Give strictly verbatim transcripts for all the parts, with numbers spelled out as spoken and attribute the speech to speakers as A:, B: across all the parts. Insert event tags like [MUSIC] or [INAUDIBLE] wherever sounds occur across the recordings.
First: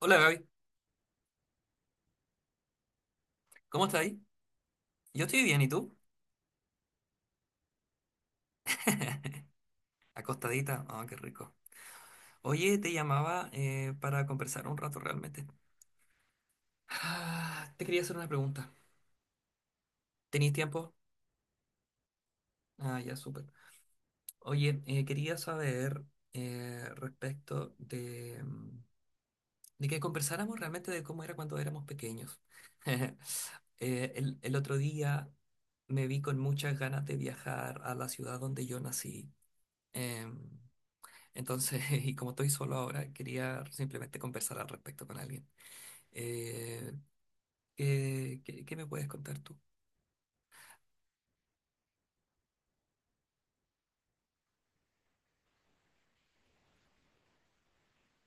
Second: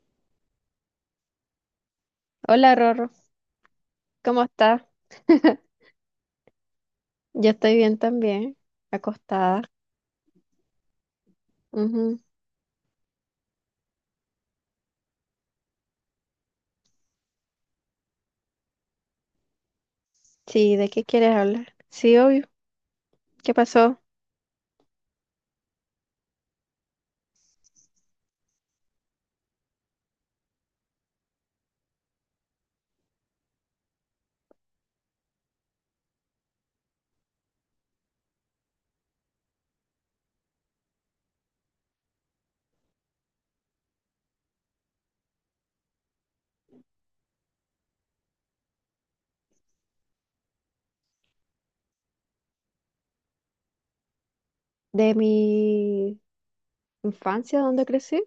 A: Hola Gaby,
B: Hola Rorro,
A: ¿cómo estás ahí?
B: ¿cómo estás?
A: Yo estoy bien, ¿y tú?
B: Yo estoy bien también,
A: [LAUGHS]
B: acostada.
A: Acostadita, ah, qué rico.
B: Ujú.
A: Oye, te llamaba eh, para conversar un rato realmente. Ah, te quería hacer una pregunta. ¿Tenéis
B: Sí, ¿de
A: tiempo?
B: qué quieres hablar? Sí, obvio.
A: Ah, ya, súper.
B: ¿Qué pasó?
A: Oye, eh, quería saber eh, respecto de, mm, de que conversáramos realmente de cómo era cuando éramos pequeños. [LAUGHS] Eh, el, el otro día me vi con muchas ganas de viajar a la ciudad donde yo nací. Em, Entonces, [LAUGHS] y como estoy solo ahora, quería simplemente conversar al respecto con alguien. Eh, ¿qué, qué- qué me puedes contar tú?
B: ¿De mi infancia, dónde crecí?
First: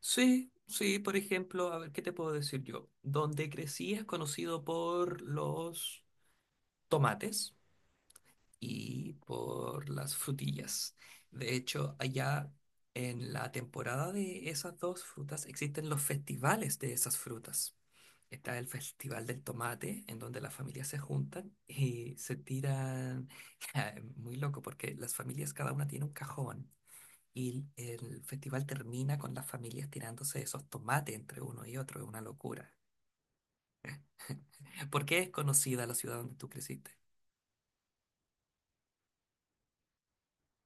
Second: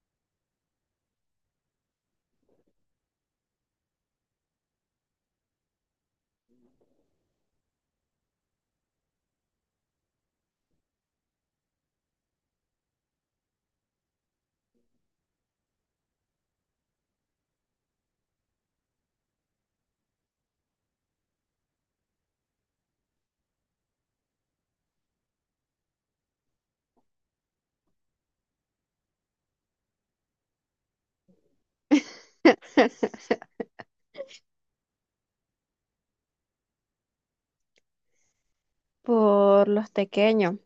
A: Sí, sí, por ejemplo, a ver, ¿qué te puedo decir yo? Donde crecí es conocido por los tomates y por las frutillas. De hecho, allá en la temporada de esas dos frutas existen los festivales de esas frutas. Está el Festival del Tomate, en donde las familias se juntan y se tiran, [LAUGHS] muy loco, porque las familias cada una tiene un cajón y el festival termina con las familias tirándose esos tomates entre uno y otro, es una locura.
B: [LAUGHS]
A: [LAUGHS] ¿Por qué es conocida la ciudad donde tú creciste?
B: Por los tequeños.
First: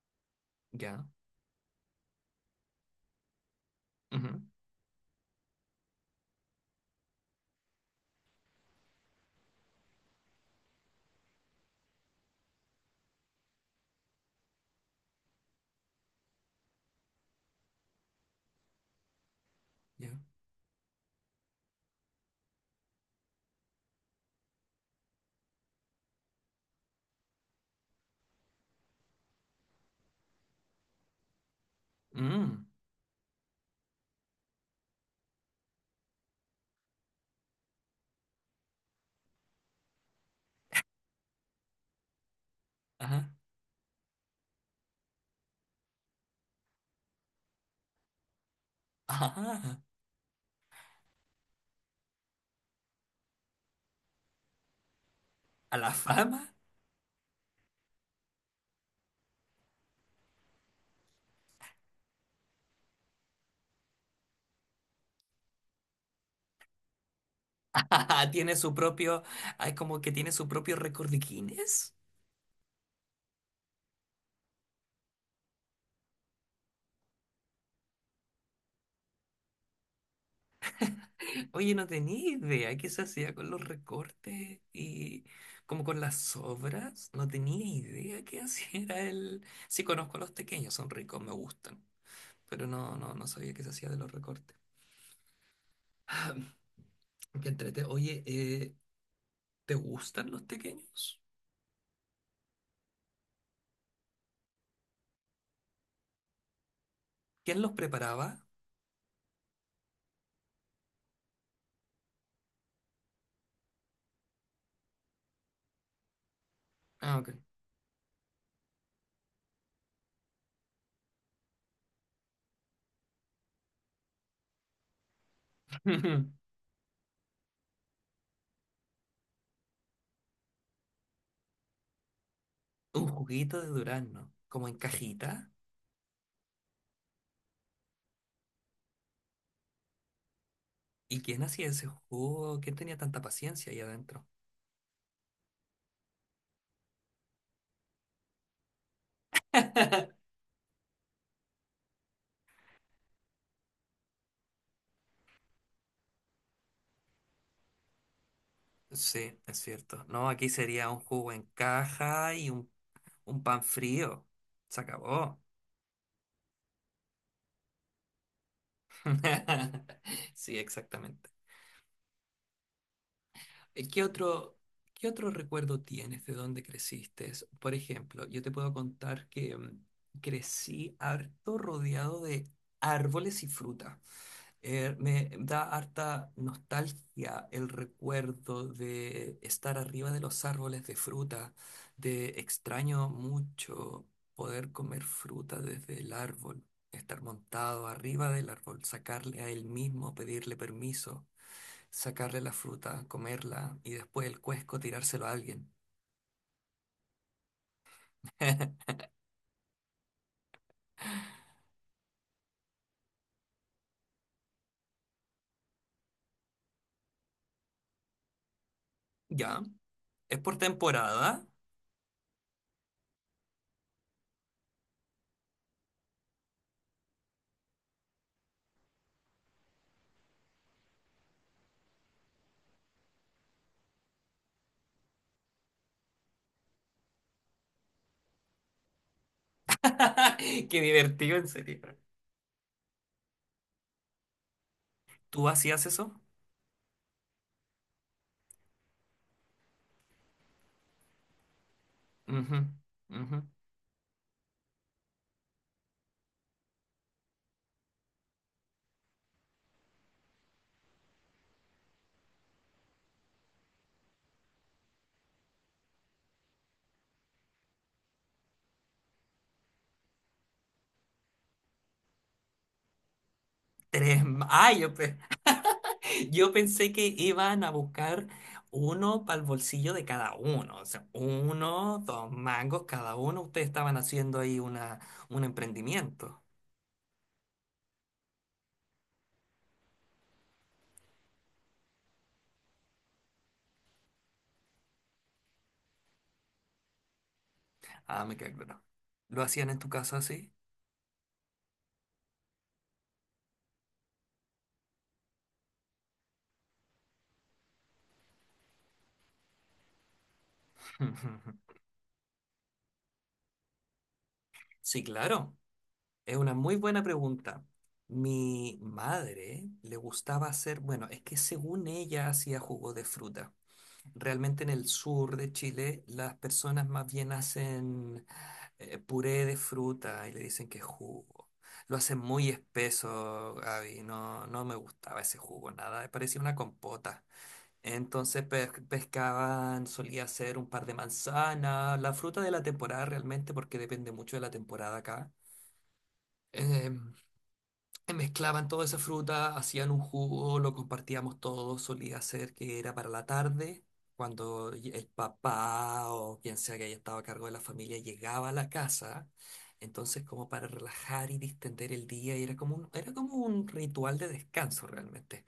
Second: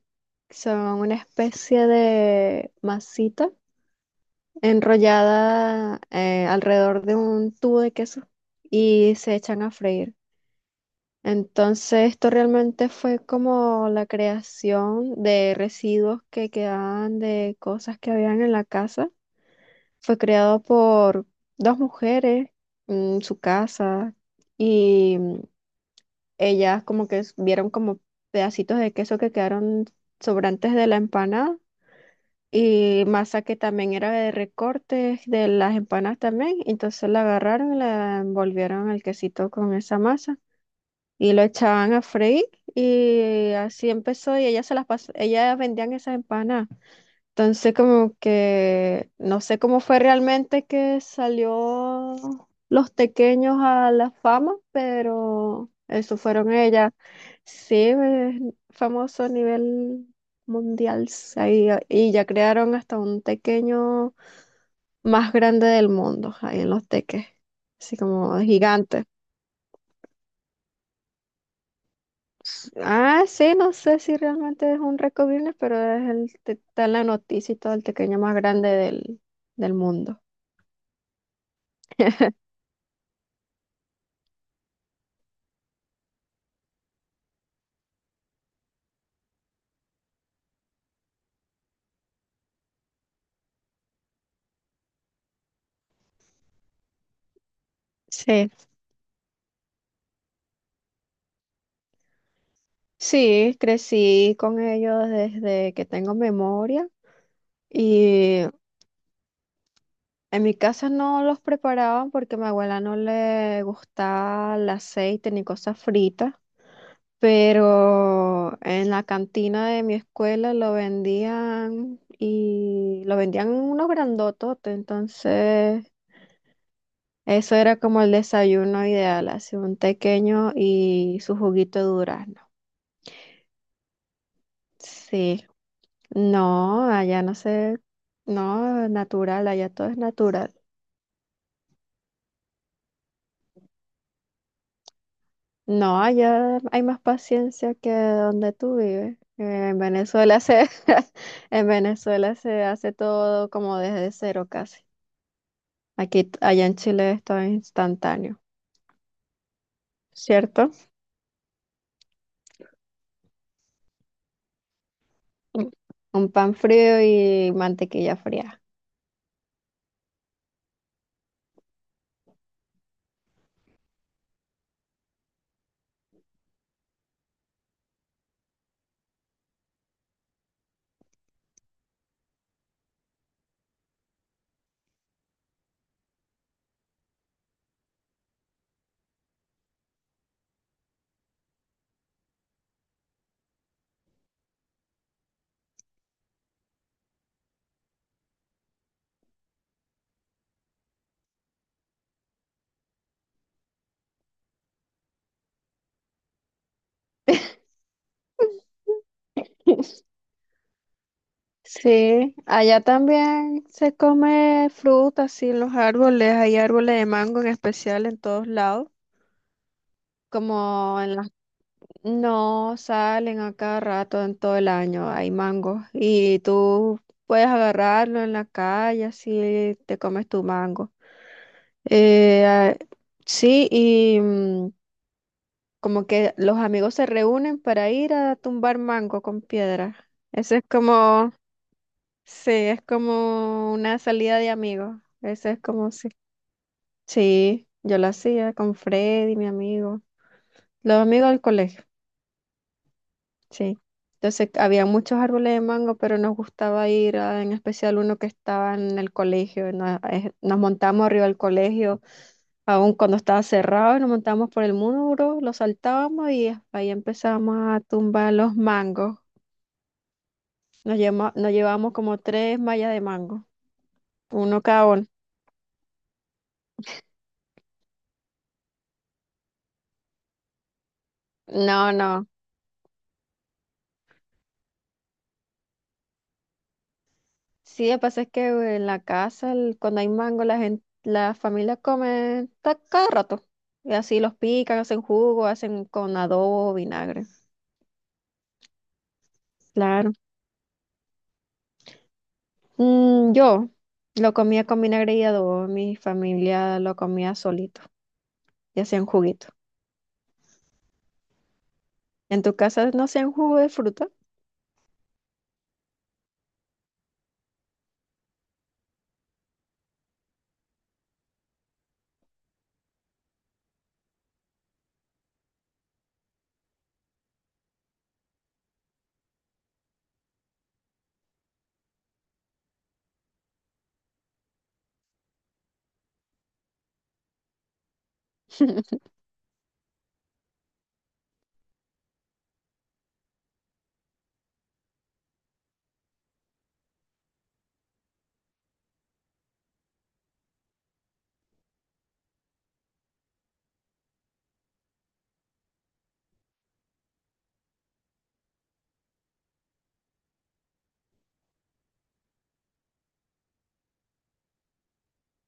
B: Son
A: Ya,
B: una especie de masita
A: ujú.
B: enrollada eh, alrededor de un tubo de queso y se echan a freír. Entonces, esto realmente fue como la creación de residuos que quedaban de cosas que habían en la casa.
A: Ya.
B: Fue creado por dos mujeres en su casa y mm, ellas como que s- vieron como pedacitos de queso que quedaron sobrantes de la empanada
A: Mm.
B: y masa que también era de recortes de las empanadas también. Entonces la agarraron y la envolvieron el quesito con esa masa y lo echaban a freír
A: Ajá.
B: y así empezó y ellas se las pas- ellas vendían esas empanadas. Entonces como que no sé
A: Ah,
B: cómo fue realmente que salió los tequeños a la fama, pero
A: a la
B: eso
A: fama.
B: fueron
A: [LAUGHS]
B: ellas. Sí, eh, famoso a nivel mundial sí, ahí, ah, y ya crearon hasta un tequeño más grande del mundo ahí en los teques, así como
A: Tiene su
B: gigante.
A: propio, ah, es como que tiene su propio récord de Guinness.
B: Ah, sí, no sé si realmente es un récord Guinness, pero es el, te- está en la noticia y todo el pequeño más grande del, del mundo.
A: Oye, no tenía idea qué se hacía con los recortes y como con las sobras. No tenía idea qué hacía [LAUGHS] era el... Sí conozco a los pequeños, son ricos, me gustan, pero no, no, no sabía qué se hacía de los recortes. [CLEARS THROAT] Ah, qué entrete. Oye,
B: Sí.
A: eh, ¿te gustan los pequeños?
B: Sí, crecí con ellos desde que tengo memoria
A: ¿Quién los preparaba?
B: y en mi casa no los preparaban porque a mi abuela no le gustaba el aceite ni cosas fritas,
A: Ah, ok.
B: pero en la cantina de mi escuela lo vendían y lo vendían unos grandototes, entonces...
A: [LAUGHS] Un
B: Eso era como el desayuno ideal, así un tequeño y su juguito de durazno.
A: juguito de durazno, como en
B: Sí,
A: cajita.
B: no, allá no sé, no, natural, allá todo es natural.
A: ¿Y quién hacía ese jugo? ¿Quién tenía tanta paciencia ahí adentro?
B: No, allá hay más paciencia que donde tú vives. Eh, En Venezuela se, [LAUGHS] en Venezuela se hace todo como desde cero casi. Aquí, allá en Chile es todo instantáneo,
A: Sí, es cierto. No, aquí
B: ¿cierto?
A: sería un jugo en caja y un, un pan frío. Se acabó.
B: Mm. Un pan frío y mantequilla fría.
A: [LAUGHS] Sí, exactamente. Eh, ¿Qué otro, qué otro recuerdo tienes de dónde creciste? Es- Por ejemplo, yo te puedo contar que mm, crecí harto rodeado de árboles y fruta. Eh, me da harta nostalgia el recuerdo de estar arriba de los árboles de fruta, de extraño mucho poder comer fruta desde el árbol, estar montado arriba del árbol, sacarle a él mismo, pedirle permiso, sacarle la fruta, comerla y después el cuesco tirárselo a alguien. [LAUGHS]
B: [LAUGHS] Sí, allá también se come fruta, sí, los árboles, hay árboles de mango en especial en todos lados,
A: Ya, es por
B: como en las
A: temporada.
B: No salen a cada rato en todo el año, hay mangos y tú puedes agarrarlo en la calle, así te comes tu mango. Eh, ah, sí, y mm, como que los amigos se reúnen para ir a tumbar mango con piedra.
A: [LAUGHS]
B: Eso es
A: Qué
B: como
A: divertido, en serio.
B: Sí, es como una salida de amigos. Eso
A: ¿Tú
B: es
A: hacías
B: como si.
A: eso?
B: Sí, yo lo hacía con Freddy, mi amigo. Los amigos del colegio,
A: Ujú, ujú.
B: sí. Entonces había muchos árboles de mango, pero nos gustaba ir a, en especial uno que estaba en el colegio. Nos, eh, nos montamos arriba del colegio, aún cuando estaba cerrado, y nos montábamos por el muro, lo saltábamos y ahí empezábamos a tumbar los mangos. Nos, llevamos nos llevábamos como tres mallas de mango,
A: Tres. Ma-
B: uno
A: Ah,
B: cada
A: yo,
B: uno.
A: pe- yo pensé que iban a buscar uno para el bolsillo de cada uno. O sea,
B: No,
A: uno,
B: no.
A: dos mangos cada uno. Ustedes estaban haciendo ahí una, un emprendimiento.
B: Sí, lo que pasa es que en la casa, el- cuando hay mango, la gente, la familia come ta- cada rato. Y así los pican, hacen jugo, hacen con adobo, vinagre.
A: Ah, me queda claro. ¿Lo hacían en tu
B: Claro.
A: casa así?
B: Mm, yo lo comía con vinagre y adobo, mi familia lo comía solito y hacían juguito.
A: [LAUGHS]
B: ¿En tu casa no hacían jugo de fruta?
A: Sí, claro. Es una muy buena pregunta. Mi madre le gustaba hacer, bueno, es que según ella hacía jugo de fruta. Realmente en el sur de Chile las personas más bien hacen eh, puré de fruta y le dicen que es jugo. Lo hacen muy espeso, Gaby. No, no me gustaba ese jugo, nada. Parecía una compota. Entonces pe-
B: [LAUGHS]
A: pescaban, solía hacer un par de manzanas, la fruta de la temporada realmente, porque depende mucho de la temporada acá. em, Mezclaban toda esa fruta, hacían un jugo, lo compartíamos todos, solía ser que era para la tarde, cuando y- el papá o quien sea que haya estado a cargo de la familia llegaba a la casa, entonces como para relajar y distender el día, y era como un, era como un ritual de descanso realmente.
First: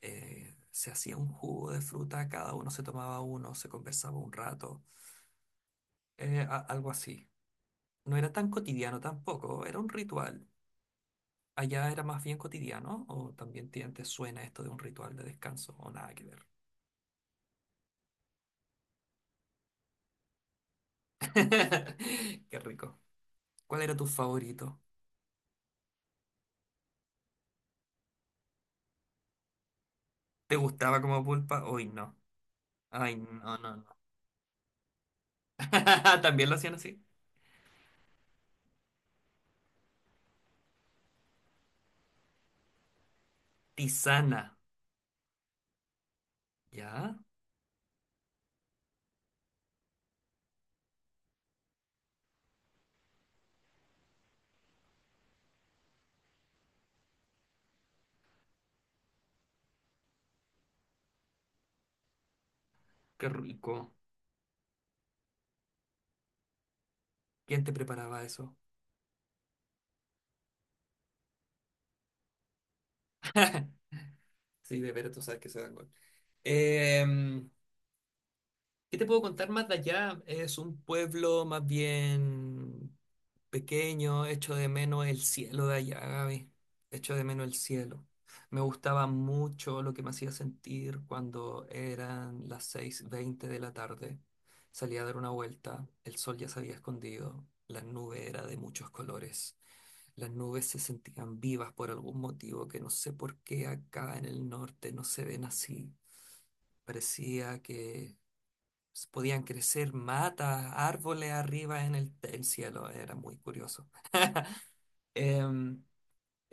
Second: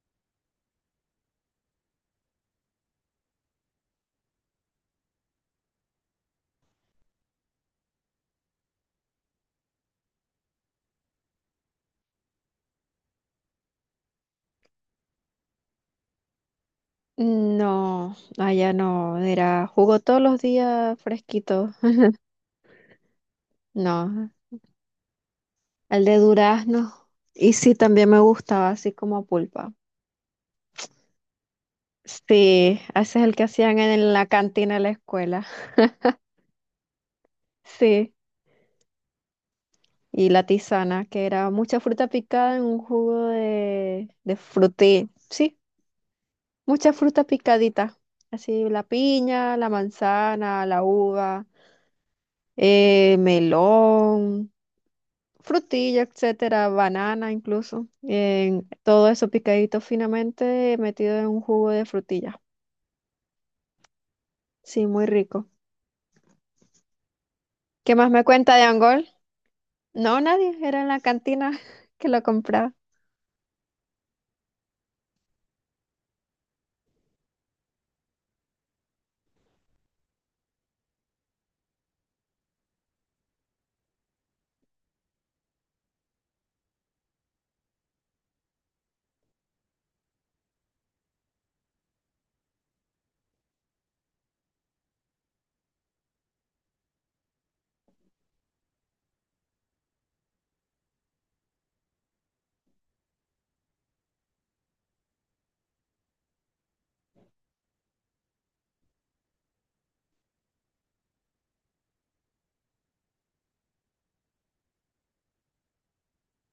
A: Eh, se hacía un jugo de fruta, cada uno se tomaba uno, se conversaba un rato, eh, a- algo así. No era tan cotidiano tampoco, era un ritual allá era más bien cotidiano o también te, te suena esto de un ritual de descanso o nada que ver.
B: No, allá no, era jugo todos los días fresquito.
A: [LAUGHS] Qué rico. ¿Cuál era tu
B: No,
A: favorito?
B: el de durazno. Y sí, también me gustaba así como pulpa.
A: ¿Te gustaba como pulpa? Hoy no.
B: Sí,
A: Ay,
B: ese es el que
A: no, no,
B: hacían
A: no.
B: en la cantina de la escuela. [LAUGHS]
A: [LAUGHS] ¿También lo hacían así?
B: Sí, y la tisana, que era mucha fruta picada en un jugo de, de
A: Tisana.
B: frutí. Sí, mucha
A: ¿Ya?
B: fruta picadita. Así la piña, la manzana, la uva, eh, melón, frutilla, etcétera, banana incluso. En- todo eso picadito finamente metido en un jugo de frutilla.
A: Qué rico.
B: Sí, muy rico.
A: ¿Quién te
B: ¿Qué más me
A: preparaba
B: cuenta
A: eso?
B: de Angol? No, nadie, era en la cantina [LAUGHS] que lo compraba.
A: [LAUGHS] Sí, de veras, tú sabes que se dan gol. Em, ¿Qué te puedo contar más de allá? Es un pueblo más bien pequeño, hecho de menos el cielo de allá, Gaby. Hecho de menos el cielo. Me gustaba mucho lo que me hacía sentir cuando eran las seis veinte de la tarde. Salía a dar una vuelta, el sol ya se había escondido, la nube era de muchos colores. Las nubes se sentían vivas por algún motivo que no sé por qué acá en el norte no se ven así. Parecía que s- podían crecer matas, árboles arriba en el, el cielo, era muy curioso. Em,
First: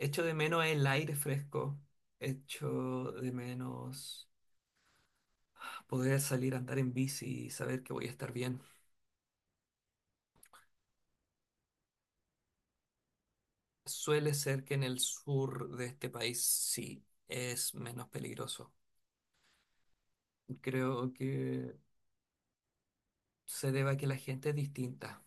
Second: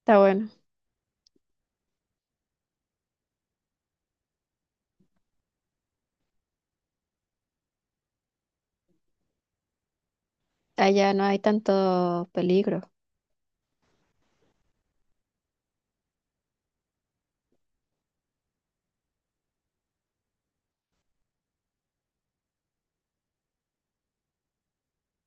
B: Está
A: de
B: bueno.
A: menos el aire fresco, echo de menos poder salir a andar en bici y saber que voy a estar bien.
B: Allá no hay tanto peligro.
A: Suele ser que en el sur de este país sí es menos peligroso. Creo que se debe a que la gente es distinta.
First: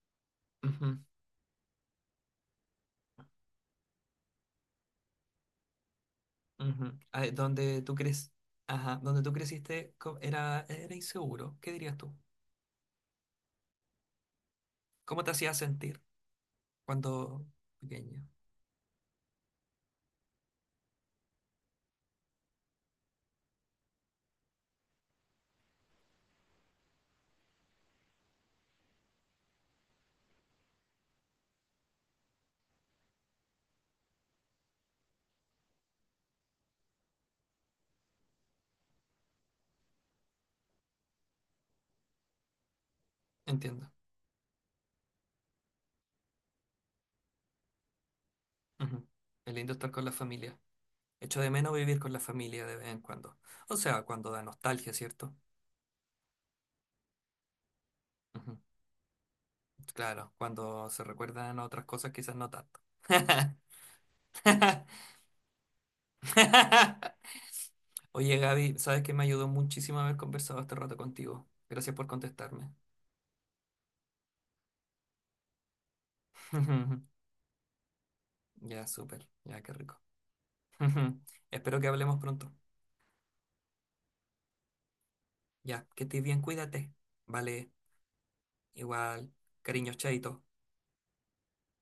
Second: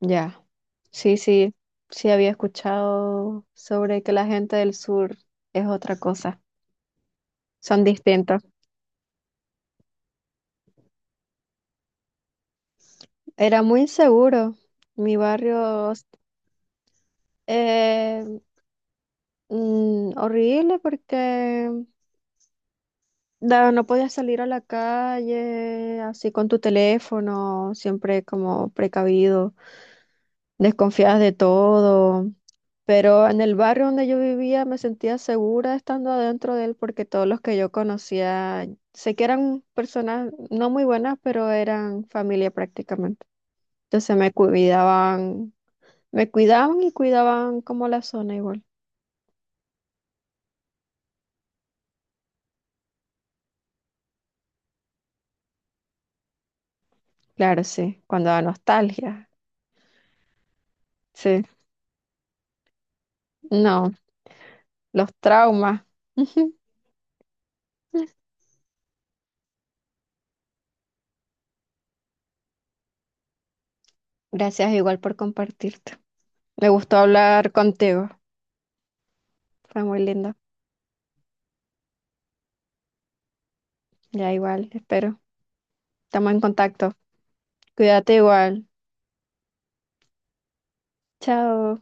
B: Ya.
A: Ujú,
B: Sí, sí, sí había escuchado sobre que la gente del sur es otra cosa.
A: ujú. Ah, donde
B: Son
A: tú crees,
B: distintos.
A: ajá, donde tú creciste co- era, era inseguro. ¿Qué dirías tú?
B: Era muy inseguro. Mi
A: ¿Cómo te hacía
B: barrio,
A: sentir? Cuando pequeño.
B: eh, mm, horrible porque da- no podías salir a la calle así con tu teléfono, siempre como precavido, desconfiadas de todo. Pero en el barrio donde yo vivía me sentía segura estando adentro de él porque todos los que yo conocía, sé que eran personas no muy buenas, pero eran familia prácticamente.
A: Entiendo.
B: Entonces me cuidaban, me cuidaban y cuidaban como la zona igual.
A: Ujú. Es lindo estar con la familia. Echo de menos vivir con la familia de vez en cuando. O sea, cuando da nostalgia, ¿cierto?
B: Claro, sí, cuando da
A: Ujú.
B: nostalgia,
A: Claro, cuando se
B: sí,
A: recuerdan otras cosas, quizás no tanto. [LAUGHS]
B: no, los traumas. [LAUGHS]
A: Oye, Gaby, sabes que me ayudó muchísimo haber conversado este rato contigo. Gracias por contestarme.
B: Gracias igual por compartirte. Me gustó
A: [LAUGHS]
B: hablar contigo.
A: Ya, súper. Ya, qué
B: Fue muy
A: rico.
B: lindo.
A: [LAUGHS] Espero que hablemos pronto.
B: Ya igual, espero.
A: Ya, que estés
B: Estamos en
A: bien, cuídate.
B: contacto.
A: Vale,
B: Cuídate igual.
A: igual. Cariños, chaito.
B: Chao.